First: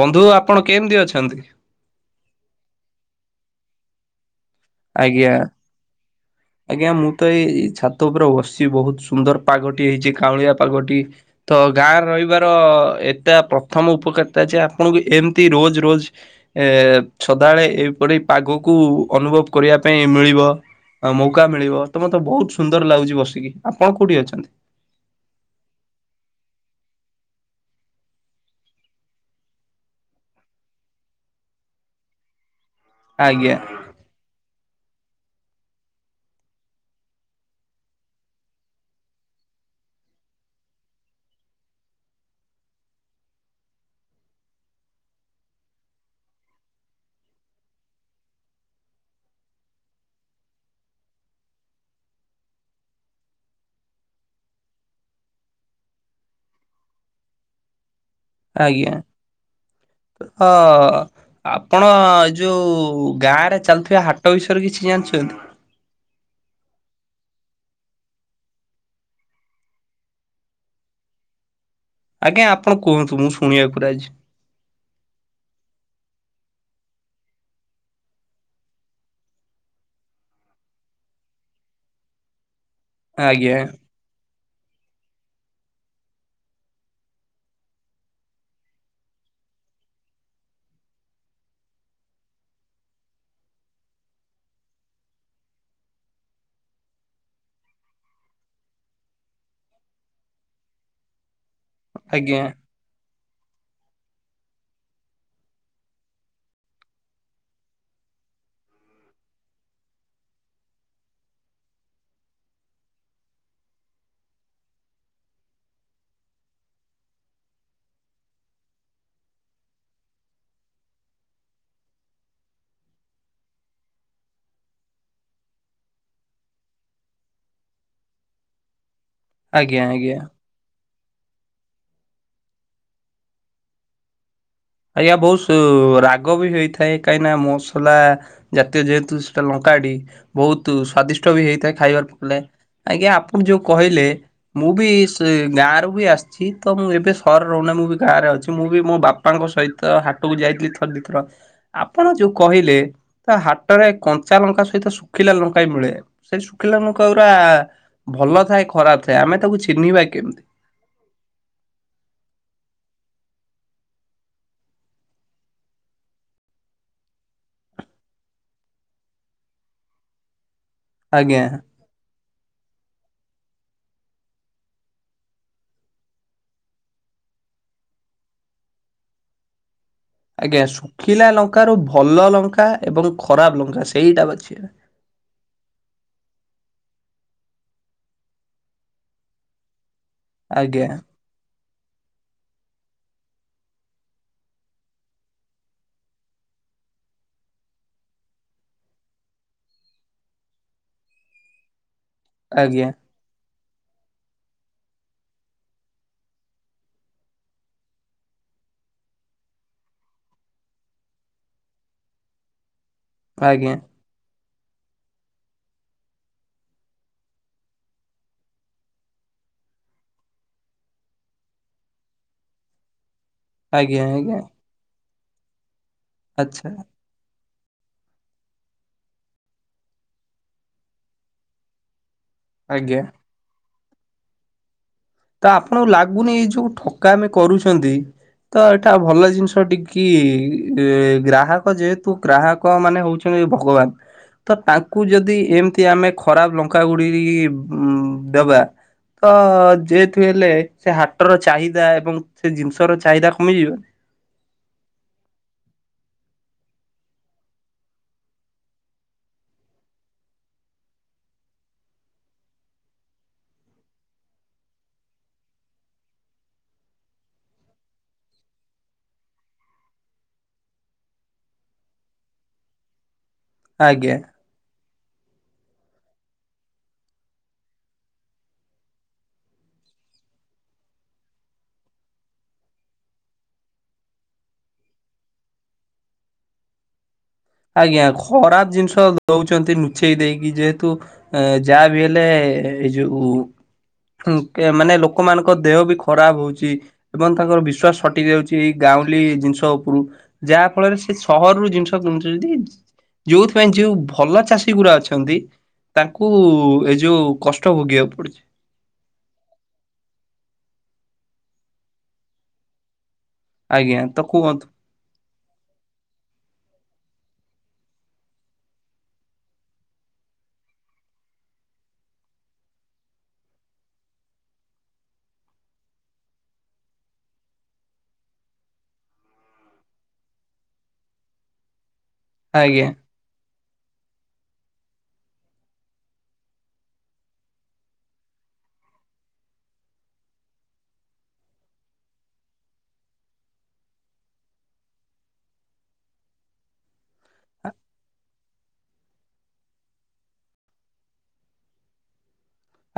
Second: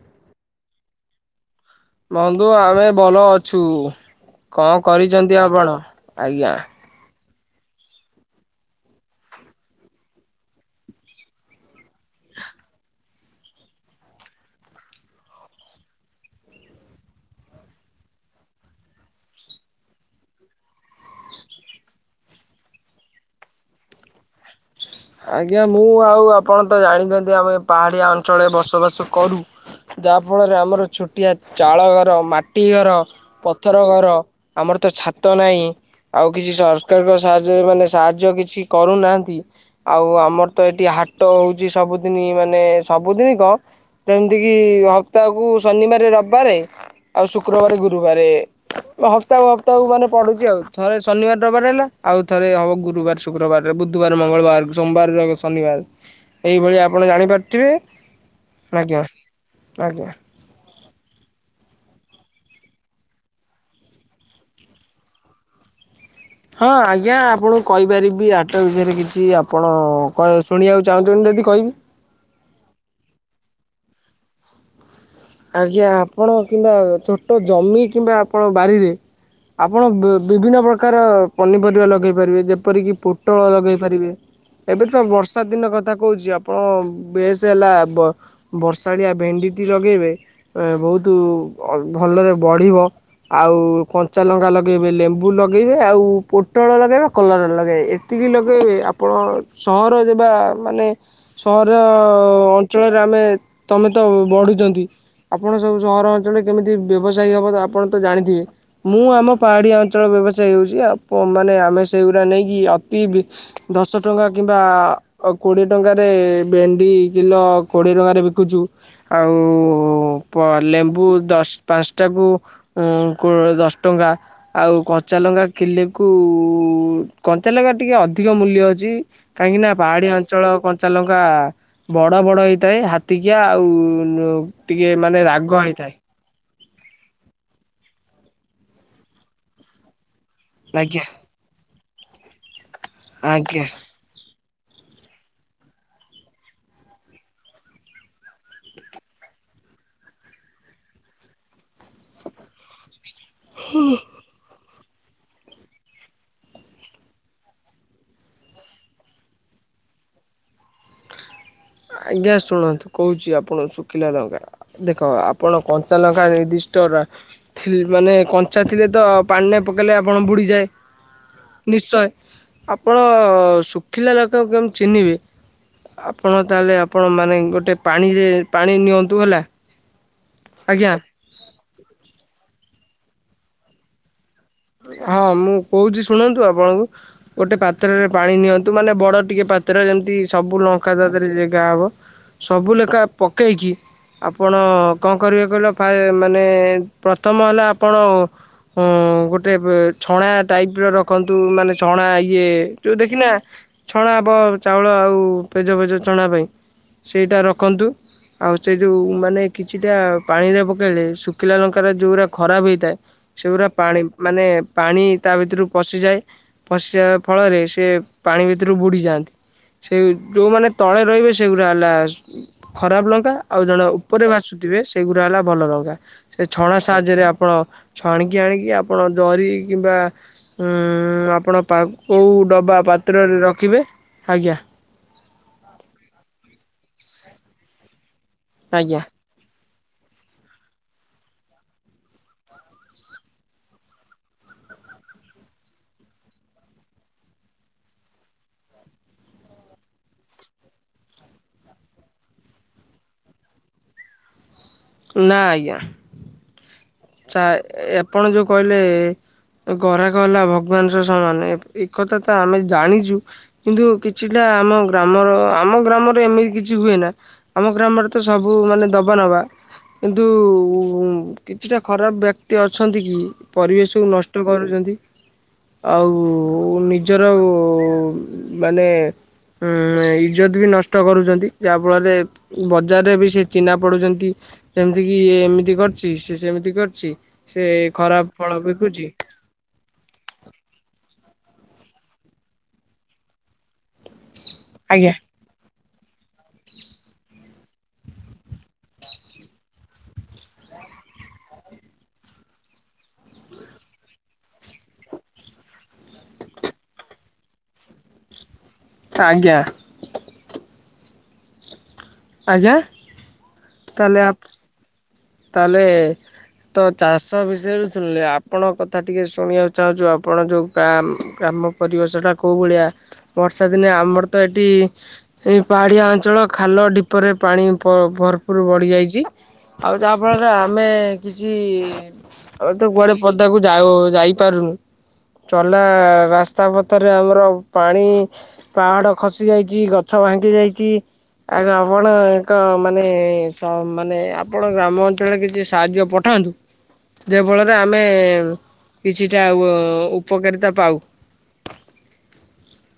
ବନ୍ଧୁ ଆପଣ କେମତି ଅଛନ୍ତି? ବନ୍ଧୁ ଆମେ ଭଲ ଅଛୁ କଣ ଆଜ୍ଞା। କରିଛନ୍ତି ଆପଣ ଆଜ୍ଞା? ଆଜ୍ଞା ମୁଁ ତ ଏଇ ଛାତ ଉପରେ ବସିଛି ବହୁତ ସୁନ୍ଦର ପାଗଟି ହେଇଛି କାଉଁଳିଆ ପାଗଟି। ତ ଗାଁରେ ରହିବାର ଏଟା ପ୍ରଥମ ଉପକାରିତା ଯେ ଆପଣଙ୍କୁ ଏମତି ରୋଜ ରୋଜ ଏ ସଦାବେଳେ ଏହିପରି ପାଗକୁ ଅନୁଭବ କରିବା ପାଇଁ ମିଳିବ। ମୌକା ମିଳିବ ତ ମତେ ତ ବହୁତ ସୁନ୍ଦର ଲାଗୁଛି ବସିକି ଆପଣ କୋଉଠି ଅଛନ୍ତି? ଆଜ୍ଞା ମୁଁ ଆଉ ଆପଣ ତ ଜାଣିଛନ୍ତି ଆମେ ପାହାଡ଼ିଆ ଅଞ୍ଚଳରେ ବସବାସ କରୁ। ଯାହା ଫଳରେ ଆମର ଛୋଟିଆ ଚାଳ ଘର ମାଟି ଘର ଆଜ୍ଞା ପଥ ର ଘର ଆମର ତ ଛାତ ନାହିଁ। ଆଉ କିଛି ସରକାର ର ସାହାଯ୍ୟରେ ମାନେ ସାହାଯ୍ୟ କିଛି କରୁନାହାନ୍ତି। ଆଉ, ଆମର ତ ଏଠି ହାଟ ହଉଛି, ସବୁଦିନ ମାନେ ସବୁଦିନ କଣ? ଯେମତି କିି, ହପ୍ତାହକୁ ଶନିବାରେ ରବ୍ ବାରେ ଆଉ ଶୁକ୍ରବାରେ, ଗୁରୁବାରେ, ହପ୍ତାହକୁ ହପ୍ତାହକୁ ମାନେ ପଡ଼଼ୁଛି ଆଉ। ଥରେ ଶନିବାର ରବାରେ ହେଲେ ଆଉ ଥରେ ହବ, ଗୁରୁବାର ଶୁକ୍ରବାରରେ, ବୁଧବାର, ମଙ୍ଗଳବାର ସୋମବାର ରହିବ ଶନିବାର, ଏଇଭଳି ଆପଣ ଜାଣିପାରୁିଥିବେ। ଆଜ୍ଞା, ଆଜ୍ଞା ତ ଆପଣ ଏ ଯଉ ଗାଁ ରେ, ଚାଲୁଥିବା ହାଟ ବିଷୟରେ କିଛି ଜାଣିଛନ୍ତି? ହଁ, ଆଜ୍ଞା, ଆପଣଙ୍କୁ କହିପାରିବି, ହାଟ ବିଷୟରେ କିଛି ଆପଣ-ଣ କସ୍ ଶୁଣିଆକୁ ଚାହୁଁଛନ୍ତି ଯଦି କହିବି। ଆଜ୍ଞା, ଆପଣ କୁହନ୍ତୁ ମୁଁ ଶୁଣିଆକୁ ରାଜ ଆଜ୍ଞା, ଆପଣ କିମ୍ବା ଛୋଟ ଜମି କିମ୍ବା, ଆପଣ ବାରିରେ ଆପଣ ବିଭିନ୍ନ ପ୍ରକାର ପନିପରିବା ଲଗେଇ ପାରିବେ। ଯେପରିକି ପୋଟଳ ଆଜ୍ଞା। ଲଗେଇ ପାରିବେ। ଏବେ ତ ବର୍ଷା ଦିନ କଥା କହୁଛି, ଆପଣ ବେଶ ହେଲା ବ ବର୍ଷାଳିଆ ଭେଣ୍ଡିଟି ଲଗେଇବେ, ବହୁତ ଭଲରେ ବଢିବ। ଆଉ, କଞ୍ଚା ଲଙ୍କା ଲଗେଇବେ, ଲେମ୍ବୁ ଲଗେଇବେ, ଆଉ ପୋଟଳ ଲଗେଇବେ, କଲର ଲଗେଇବେ। ଏତିକି ଲଗେଇବେ ଆପଣ, ସହର ଯେବା ମାନେ ଆଜ୍ଞା ସହର-ଅ-ଅଞ୍ଚଳରେ ଆମେ ତମେ ତ ବଢୁଛନ୍ତି। ଆପଣ ସବୁ ସହର ଅଞ୍ଚଳରେ କେମିତି ବ୍ୟବସାୟୀ ହେବ, ତ ଆପଣ ତ ଜାଣିଥିବେ। ମୁଁ ଆମ ପାହାଡିଆ ଅଞ୍ଚଳ ବ୍ୟବସାୟ ହେଉଛି ଆ ମାନେ ଆମେ ସେଇଗୁରା ନେଇକି ଅତି ବି ଦଶ ଟଙ୍କା କିମ୍ବା-ଆ ଅ କୋଡିଏ ଟଙ୍କାରେ ଭେଣ୍ଡି କିଲୋ କୋଡିଏ ଟଙ୍କାରେ ବିକୁଛୁ। ଆଉ-ଉ-ପ ଲେମ୍ବୁ ଦଶ ପାଞ୍ଚଟା କୁ ଆ କୋ ଦଶ ଟଙ୍କା ଆଉ କଞ୍ଚା ଲଙ୍କା କିଲେକୁ-ଉ କଞ୍ଚାଲଙ୍କା ଟିକେ ଅଧିକ ମୂଲ୍ୟ ଅଛି। କାହିଁକି ନା, ଆଜ୍ଞା ପାହାଡିଆ ଆଜ୍ଞା ଅଞ୍ଚଳ କଞ୍ଚ ଚାଲଙ୍କା ବଡ ବଡ ହେଇଥାଏ ହାତିକିଆ ଆଉ, ଟିକେ ଆଜ୍ଞା, ମାନେ ବହୁତ ରାଗ ସୁ ହେଇଥାଏ। ରାଗ ବି ହେଇଥାଏ। କାହିଁ ନା ମସଲା ଜାତୀୟ ଯେହେତୁ ସେଟା ଲଙ୍କାଟି ବହୁତ ଆଜ୍ଞା ସ୍ଵାଦିଷ୍ଟ। ତ ବି ହେଇଥାଏ ଖାଇବାର ପଲେ, ଆଜ୍ଞା ଆପଣ ଯୋଉ କହିଲେ ମୁଁ ବି ସେ ଗାଁ ରୁ ବି ଆସିଛି। ତ ମୁଁ ଏବେ ସଅରେ ରହୁନାହିଁ, ମୁଁ ବି ଗାଁରେ ଅଛି। ମୁଁ ବି ମୋ ବାପ୍ ବାପାଙ୍କ ସହିତ ହାଟକୁ ଯାଇଥିଲି, ଥର ଦିଥର ଆପଣ ଯୋଉ କହିଲେ ତା ହାଟରେ କଞ୍ଚା ଲଙ୍କା ସହିତ ଶୁଖିଲା ଲଙ୍କା ବି ମିଳେ, ସେଇ ଶୁଖିଲା ଲଙ୍କା ଗୁରା ଭଲ ଥାଏ, ଖରାପ ଥାଏ, ଆମେ ତାକୁ ଚିହ୍ନିବା କେମିତି? ଆଜ୍ଞା, ଶୁଣନ୍ତୁ କହୁଛି, ଆପଣ ଶୁଖିଲାଲଙ୍କା ଦେଖ ଆପଣ କଞ୍ଚା ଲଙ୍କା ନିର୍ଦ୍ଦିଷ୍ଟ ରା ଥିଲ୍ ମାନେ କଞ୍ଚା ଥିଲେ ତ, ପାଣିରେ ପକେଇଲେ ଆପଣ ବୁଡ଼ିଯାଏ। ଆଜ୍ଞା। ନିଶ୍ଚୟ! ଆପଣ ଶୁଖିଲା ଲକା କୁ କେମିତି ଚିହ୍ନିବେ? ଆପଣ, ତାହେଲେ ଆପଣ ମାନେ, ଗୋଟେ ପାଣିରେ ପାଣି ନିଅନ୍ତୁ, ହେଲା ଆଜ୍ଞା, ଶୁଖିଲା ଲଙ୍କାରୁୁ ଭଲ ଲଙ୍କା ଏବଂ ଖରାପ ଲଙ୍କା ସେଇଟା ବାଛିିବା। ହଁ, ମୁଁ କହୁଛି, ଶୁଣନ୍ତୁ ଆପଣଙ୍କୁ ଗୋଟେ ପାତ୍ରରେ ପାଣି ନିଅନ୍ତୁ, ମାନେ ବଡ ଟିକେ ପାତ୍ର ଯେମିତି ସବୁ ଆଜ୍ଞା ଲଙ୍କା ତାଧେ ରେ ଜେଗାହବ। ସବୁ ଲେଖା ପକେଇକି ଆପଣ କଣ କରିବେ କହିଲେ! ଫାଏ ମାନେ ପ୍ରଥମ ହେଲା ଆପଣ ହୁଁ, ଗୋଟ୍ ରେ ଛଣା ଟାଇପ୍ ର ରଖନ୍ତୁ, ମାନେ ଛଣା ଇଏ ଆଜ୍ଞା ଯୋଉ ଦେଖିନା ଛଣା ହେବ, ଚାଉଳ ଆଉ ପେଜ ଫେଜ ଛଣା ପାଇଁ ସେଇଟା ରଖନ୍ତୁ। ଆଉ, ସେଇ ଯୋଉ ମାନେ କିଛିଟା ପାଣିରେ ପକେଇଲେ ଶୁଖିଲା ଲଙ୍କାର ଯୋଉରା ଖରାପ ହେଇଥାଏ। ସେଗୁରା ଆଜ୍ଞା ପାଣି ମାନେ, ପାଣି ତା ଭିତରୁକୁ ପଶିଯାଏ ଫଶଯିବା ଫଳରେ, ସେ ପାଣି ଭିତରୁ ବୁଡି ଯାଆନ୍ତି। ସେଇ ଯେଉଁମାନେ ତଳେ ରହିବେ ସେଗୁଡ଼ା ହେଲା ଖରାପ ଲଙ୍କା। ଆଉ ଯୋଉଗୁରା ଆଜ୍ଞା ଉପରେ ଆଜ୍ଞା ଭାସୁଥିବେ ସେଗୁଡା ହେଲା ଭଲ ଲଙ୍କା ସେ ଆଚ୍ଛା ଛଣ ସାହାଯ୍ୟରେ ଆପଣ। ଛାଣିକି ଆଣିକି ଆପଣ ଜରିକି ବା ଆପଣ ପା କୋଉଁ। ଡବା ଆଜ୍ଞା। ପାତ୍ରରେ ରଖିବେ ଆଜ୍ଞା। ତ ଆପଣଙ୍କୁ ଲାଗୁନି ଏଇ ଯୋଉ ଠକାମି କରୁଛନ୍ତି ତ ଏଇଟା ଆଜ୍ଞା ଭଲ ଜିନିଷ ଟିକେ। କି ଗ୍ରାହକ ଯେହେତୁ ଗ୍ରାହକ ମାନେ ହଉଛନ୍ତି ଭଗବାନ। ତ ତାଙ୍କୁ ଯଦି ଏମିତି ଆମେ ଖରାପ ଲଙ୍କା ଗୁଡିକି ଦବା। ତ ଯେହେତୁ ହେଲେ ସେ ହାଟର ଚାହିଦା ଏବଂ ସେ ଜିନିଷ ର ଚାହିଦା କମିଯିବନି। ନା ଆଜ୍ଞା। ଚା ଆପଣ ଯୋଉ କହିଲେ। ଗରାଖ ହେଲା ଭଗବାନଙ୍କ ସହ ସମାନ ଏକଥା ତ ଆମେ ଜାଣିଛୁ। କିନ୍ତୁ କିଛିଟା ଆମ ଗ୍ରାମର ଆମ ଗ୍ରାମରେ ଏମିତି କିଛି ହୁଏ ନା। ଆମ ଗ୍ରାମରେ ତ ସବୁ ମାନେ ଦବା ନବା କିନ୍ତୁ। କିଛିଟା ଖରାପ ବ୍ୟକ୍ତି ଅଛନ୍ତି କି ପରିବେଶକୁ ଆଜ୍ଞା ନଷ୍ଟ କରୁଛନ୍ତି। ଆଉ ନିଜର ମାନେ। ଇଜ୍ଜତ ବି ନଷ୍ଟ କରୁଛନ୍ତି ଯାହାଫଳରେ। ବଜାରରେ ବି ସେ ଚିହ୍ନା ପଡୁଛନ୍ତି ଯେମିତି କିି ଇଏ ଏମିତି କରିଛି ସେ। ସେମିତି କରୁଛି ସେ ଆଜ୍ଞା ଖରାପ ଫଳ ଜିନିଷ ବିକୁଛି। ଦଉଛନ୍ତି ନୁଚେଇ ଦେଇକି ଯେହେତୁ ଯାହା ବି ହେଲେ ଏଇ ଯୋଉ। ହ କେ ମାନେ ଆଜ୍ଞା ଲୋକମାନଙ୍କୁ। ତାଙ୍କ ଦେହ ବି ଖରାପ ହଉଛି ଏବଂ ତାଙ୍କର ବିଶ୍ଵାସ ହଟି ଯାଉଛି ଏଇ ଗାଉଁଲି ଜିନିଷ ଉପରୁ। ଯାହା ଫଳରେ ସେ ସହରରୁୁ ଜିନିଷ କିଣୁ। ଛନ୍ତି ଯୋଉଥିପାଇଁ ଯୋଉ ଭଲ ଚାଷୀ ଗୁଡା ଅଛନ୍ତି। ତାଙ୍କୁ ଏ ଯୋଉ କଷ୍ଟ ଭୋଗିବାକୁ ପଡୁଛି। ଆଜ୍ଞା। ଆଜ୍ଞା। ଆଜ୍ଞା ତ କୁହନ୍ତୁ। ତାହାଲେ। ତ ଚାଷ ବିଷୟରେ ଶୁଣିଲେ ଆପଣଙ୍କ କଥା ଟିକି ଶୁଣିବାକୁ ଚାହୁଁଛୁ ଆପଣ ଯେଉଁ କା କାମ। ପରିବେଶ ଟା କେଉଁ ଭଳିଆ ବର୍ଷା ଦିନେ ଆମର ତ ଏଠି। ଏ ପାହାଡିଆ ଅଞ୍ଚଳ ଖାଲ ଢିପରେ ପାଣି ଭ ଭରପୁର୍ ବଢି ଯାଇଛି। ଆଉ ଯାହା ଫଳରେ ଆମେ କିଛି ଆଉ ଆଜ୍ଞା। ତ କୁଆଡେ। ପଦାକୁ ଯାଉ ଯାଇପାରୁନୁ। ଚଲା ରାସ୍ତା ପଥରେ ଆମର ପାଣି। ପାହାଡ ଖସି ଯାଇଛି ଗଛ ଭାଙ୍ଗି ଯାଇଛି। ଆଗ ଆପଣ ଏକ ମାନେ ସ ମାନେ। ଆପଣ ଗ୍ରାମ ଅଞ୍ଚଳରେ କିଛି ସାହାଯ୍ୟ ପଠାନ୍ତୁ ଯାହା ଫଳରେ ଆମେ। କିଛିଟା ଆଁ ଉଁ ଉପକାରିତା ପାଉ।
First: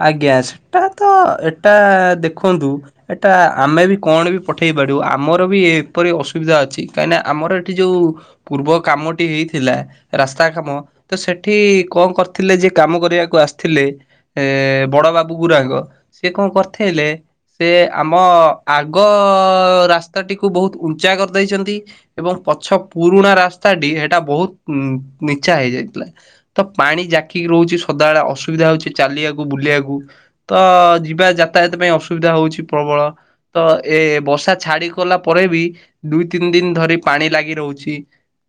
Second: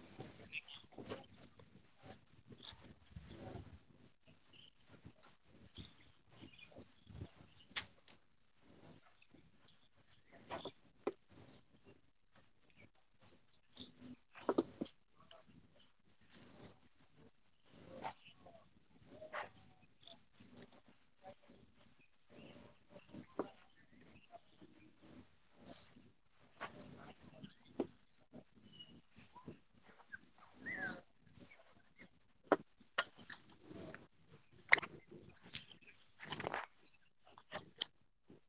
ଆଜ୍ଞା ସେଟା ତ ଏଟା ଦେଖନ୍ତୁ। ଏଟା ଆମେ ବି କଣ ବି ପଠେଇ ପାରିବୁ ଆମର ବି ଏହିପରି ଅସୁବିଧା ଅଛି କାହିଁକିନା ଆମର ଏଠି ଯୋଉ। ପୂର୍ବ କାମଟି ହେଇଥିଲା ରାସ୍ତା କାମ‌। ତ ସେଠି କଣ କରିଥିଲେ ଯେ କାମ କରିବାକୁ ଆସିଥିଲେ। ଏ ବଡ ବାବୁ ଗୁରାକ ସେ କଣ କରିଥିଲେ। ସେ ଆମ ଆଗ ରାସ୍ତାଟିକୁ ବହୁତ ଉଞ୍ଚା କରିଦେଇଛନ୍ତି। ଏବଂ ପଛ ପୁରୁଣା ରାସ୍ତାଟି ଏଇଟା ବହୁତ ନିଚା ହେଇଯାଇଥିଲା। ତ ପାଣି ଜାକିକି ରହୁଛି ସଦାବେଳେ ଅସୁବିଧା ହଉଛି ଚାଲିବାକୁ ବୁଲିବାକୁ। ତ ଯିବା ଯାତାୟାତ ପାଇଁ ଅସୁବିଧା ହଉଛି ପ୍ରବଳ। ତ ଏ ବର୍ଷା ଛାଡିକି ଗଲା ପରେ ବି ଦୁଇ ତିନି ଦିନ ଧରି ପାଣି ଲାଗି ରହୁଛି।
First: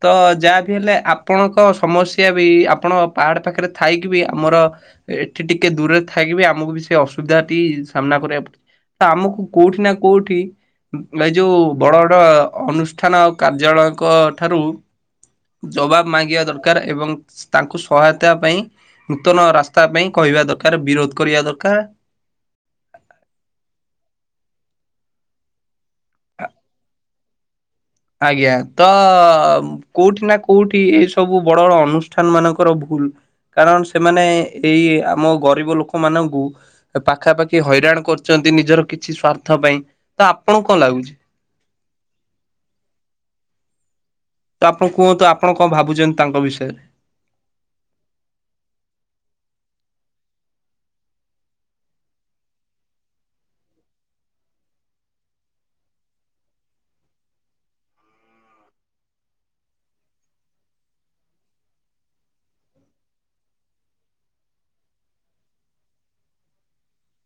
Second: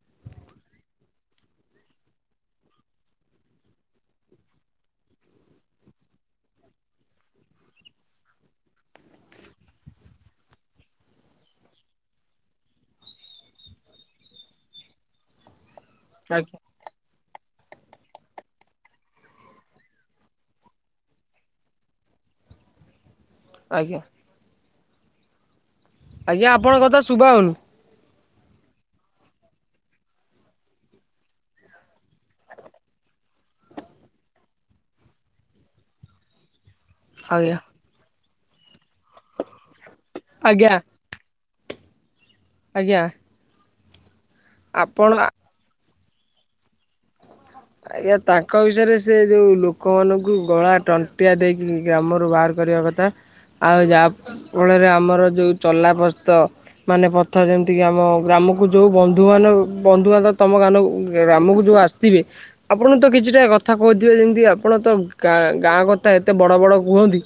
ତ ଯାହାବି ହେଲେ ଆପଣଙ୍କ ସମସ୍ୟା ବି ଆପଣ ପାହାଡ ପାଖରେ ଥାଇକି ବି ଆମର। ଏଠି ଟିକେ ଦୂରରେ ଥାଇକି ବି ଆମକୁ ବି ସେ ଅସୁବିଧା ଟି ସାମ୍ନା କରିବାକୁ ପଡୁଛି। ତ ଆମକୁ କୋଉଠି ନା କୋଉଠି ମେଇ ଯୋଉ ବଡ ବଡ ଅନୁଷ୍ଠାନ ଆଉ କାର୍ଯ୍ୟାଳୟଙ୍କ ଠାରୁ ଜବାବ ମାଗିବା ଆଜ୍ଞା ଦରକାର ଏବଂ ତାଙ୍କୁ ସହାୟତା ପାଇଁ ନୂତନ ରାସ ତା ପାଇଁ କହିବା ଦରକାର ବିରୋଧ କରିବା ଦରକାର। ଆଜ୍ଞା। ଆଜ୍ଞା ଆପଣ କଥା ଶୁଭା ହୋଉନୁ। ଆଜ୍ଞା ତ କୋଉଠି ନା କୋଉଠି ଏଇ ସବୁ ବଡ ବଡ ଅନୁଷ୍ଠାନ ମାନଙ୍କର ଭୁଲ। କାରଣ ସେମାନେ ଏଇ ଆମ ଗରିବ ଲୋକ ମାନଙ୍କୁ ଏ ଆଜ୍ଞା ପାଖାପାଖି ହଇରାଣ କରୁଚନ୍ତି ନିଜର କିଛି ସ୍ଵାର୍ଥ ପାଇଁ ତ ଆପଣଙ୍କୁ ଆଜ୍ଞା କଁ ଲାଗୁଚି। ଆଜ୍ଞା। ତ ଆପଣ କୁହତୁ ଆପଣ କଁ ଭାବୁଚନ୍ତି ତାଙ୍କ ବିଷୟରେ? ଆଜ୍ଞା ତାଙ୍କ ବିଷୟରେ ସେ ଯୋଉ ଲୋକମାନଙ୍କୁ ଗଳା ଟଣ୍ଟିଆ ଦେଇକି ଗ୍ରାମରୁ ବାହାର କରିବା କଥା ଆଉ ଯାହା କୋଳରେ ଆମର ଯେଉଁ ଚଲାପସ୍ତ ମାନେ ପଥ ଯେମିତି କି ଆମ ଗ୍ରାମକୁ ଯୋଉ ବନ୍ଧୁ ମାନ ବନ୍ଧୁବାନ୍ଧ ତମ ଗାନକୁ ଗ୍ରାମକୁ ଯୋଉ ଆସ ତିବେ ଆପଣ ତ କିଛିଟା କଥା କହୁଥିବେ ଯେମିତି ଆପଣ ତ ଗାଁ ଗାଁ କଥା ଏତେ ବଡ ବଡ କୁହନ୍ତି?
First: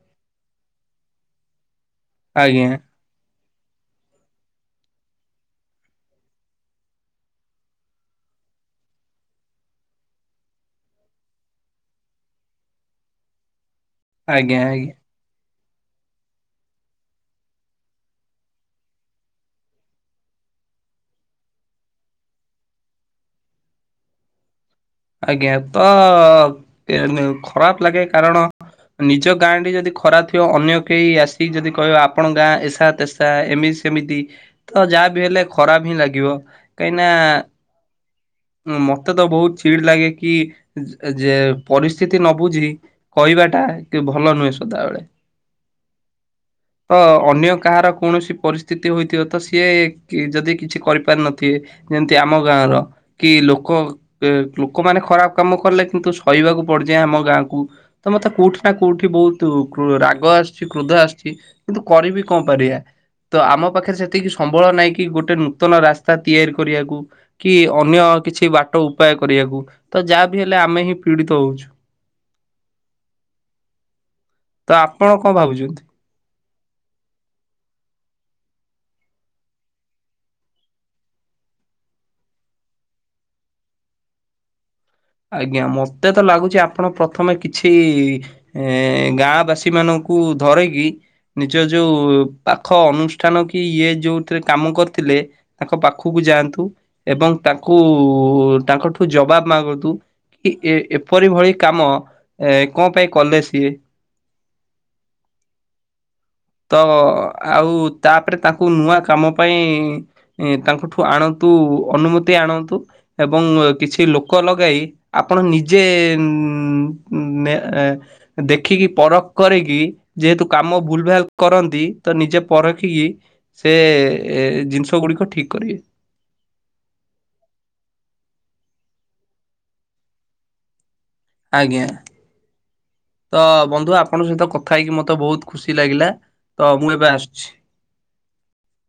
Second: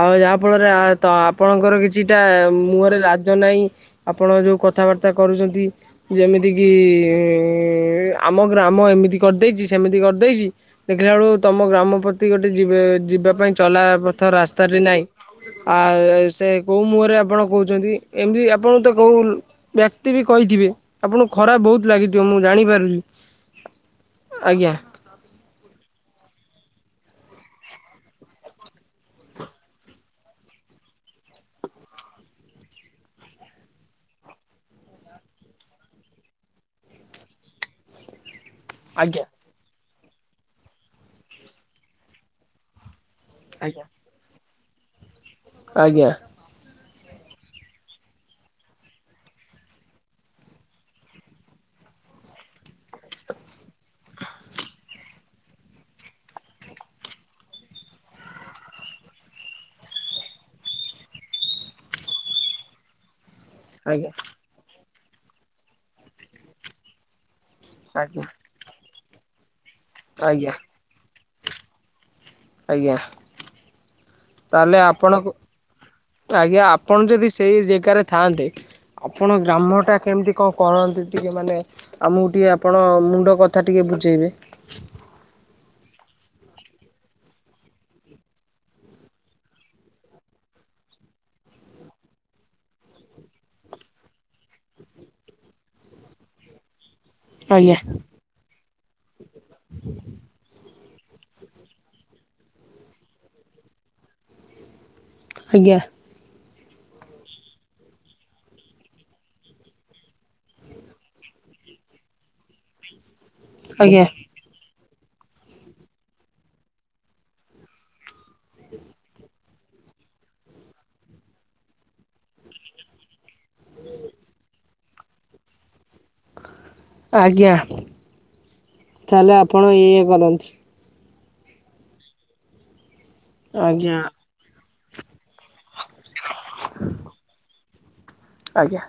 ଆଉ ଯାହା ଫଳରେ ଆଏ ତ ଆପଣଙ୍କର କିଛିଟା ଆଜ୍ଞା ମୁହରେ ରାଜ ନାହିଁ। ଆପଣ ଯେଉ କଥାବାର୍ତ୍ତା କରୁଚନ୍ତି ଯେମିତି କିିଇ ଆମ ଗ୍ରାମ ଏମିତି କର ଦେଇଚି ସେମିତି କରିଦେଇଚି ଦେଖିଲା ବେଳୁ ତମ ଗ୍ରାମ ପ୍ରତି ଗୋଟେ ଯିବେ ଯିବା ପାଇଁ ଚଲା ପ ଥ ଆଜ୍ଞା ରାସ୍ତାରି ଆଜ୍ଞା। ନାହିଁ। ଆ ସେ କୋଉ ମୁହଁରେ ଆପଣ କହୁଚନ୍ତି ଏମବି ଆପଣ ତ କୋଉ ବ୍ୟକ୍ତି ବି କହିଥିବେ ଆପଣଙ୍କୁ ଖରାପ ବହୁତ ଲାଗିଥିବ ମୁଁ ଜାଣିପାରୁଚୁ। ଆଜ୍ଞା। ଆଜ୍ଞା ତ ଏ ନିୟୁ ଖରାପ ଲାଗେ କାରଣ ନିଜ ଗାଁ ଟି ଯଦି ଖରା ଥିବ ଅନ୍ୟ କେହି ଆସିକି ଯଦି କହିବ ଆପଣ ଗାଁ ଏସା ତେସ ତା ଏମିତି ସେମିତି ତ ଯାହା ବି ହେଲେ ଖରାପ ହିଁ ଲାଗିବ। କାହିଁନା ମତେ ତ ଆଜ୍ଞା ବହୁତ ଚିଡ ଲାଗେ କି ଏଯେ ପରିସ୍ଥିତି ନ ବୁଝି କହିବାଟା ଆଜ୍ଞା କି ଭଲ ନୁହେଁ ସଦାବେଳେ। ଆଜ୍ଞା। ହଁ ତ ଅନ୍ୟ କାହାର କୌଣସି ପରିସ୍ଥିତି ହୋଇଥିବ ତ ସିଏ କି ଯଦି କିଛି କରିପାରିନଥିବେ ଯେମିତି ଆମ ଗାଁର କି ଲୋକ ଏ ଲୁକମାନେ ଖରାପ କାମ କଲେ କିନ୍ତୁ ସହିବାକୁ ପଡଯାଏ ଆମ ଗାଁ କୁ। ତ ମତେ କୋଉଠି ନା କୋଉଠି ବହୁତ କୃ ରାଗ ଆସଚି କୃଦ ଆସୁଚି କିନ୍ତୁ କରିବି କଁ ପରିବା ତ ଆମ ପାଖରେ ଆଜ୍ଞା ସେତିକି ସମ୍ବଳ ନାଇଁ କି ଗୋଟେ ନୂତନ ରାସ୍ତା ତିଆରି କରିବାକୁ କି ଅନ୍ୟ ଆଜ୍ଞା କିଛି ବା ପାୟ କରିବାକୁ ତ ଯାହା ବିି ଆଜ୍ଞା ହେଲେ ଆମେ ହିଁ ପୀଡିତ ହଉଛୁ। ଆଜ୍ଞା ତ ତାହେଲେ ଆପଣ କଣ କୁ ଭାବୁଛନ୍ତି? ଆଜ୍ଞା ଆପଣ ଯଦି ସେଇ ଯେଗାରେ ଥାଆନ୍ତେ ଆପଣ ଗ୍ରାମଟା କେମିତି କଁ କରନ୍ତି ଟିକେ ମାନେ ଆମକୁ ଟିଏ ଆପଣ ମୁଣ୍ଡ କ ଥା ଟିକେ ବୁଝେଇବେ। ଆଜ୍ଞା ମତେ ତ ଲାଗୁଚି ଆପଣ ପ୍ରଥମେ କିଛି ଏ ଗାଁ ବାସୀ ମାନଙ୍କୁ ଧରେକି ନିଜ ଯୋଉ ପାଖ ଅନୁଷ୍ଠାନ କି ଇଏ ଯୋଉଥିରେ କାମ କରିଥିଲେ ତାଙ୍କ ପାଖକୁ ଯାଆନ୍ତୁ ଏବଂ ଆଜ୍ଞା ତାଙ୍କୁ ତାଙ୍କଠୁ ଜବାବ ମାଗନ୍ତୁ। କି ଏ ଏପରି ଭଳି କାମ ଏ କଁ ପାଇଁ କଲେ ସିଏ। ଆଜ୍ଞା। ତ ଆଉ ତାପରେ ତାଙ୍କୁ ନୂଆ କାମ ପାଇଁ ତାଙ୍କଠୁ ଆଣନ୍ତୁ ଅନୁମତି ଆଣନ୍ତୁ ଏବଂ କିଛି ଆଜ୍ଞା ଲୋକ ଲଗାଇ ଆପଣ ନିଜେ ଦେଖିକି ପରଖ କରିକି ଯେହେତୁ କାମ ଭୁଲ ଭାଲ କରନ୍ତି। ତ ନିଜେ ପରଖିକି ସେ ଜିନିଷ ଗୁଡିକ ଠିକ୍‌ କରିବେ। ଆଜ୍ଞା। ତାହେଲେ ଆପଣ ଇଏ କରନ୍ତୁ। ଆଜ୍ଞା। ତ ବନ୍ଧୁ ଆଜ୍ଞା। ଆପଣଙ୍କ ସହିତ କ ଥାଇକି ମତେ ବହୁତ ଖୁସି ଲାଗିଲା। ତ ମୁଁ ଏବେ ଆସୁଛି। ଆଜ୍ଞା।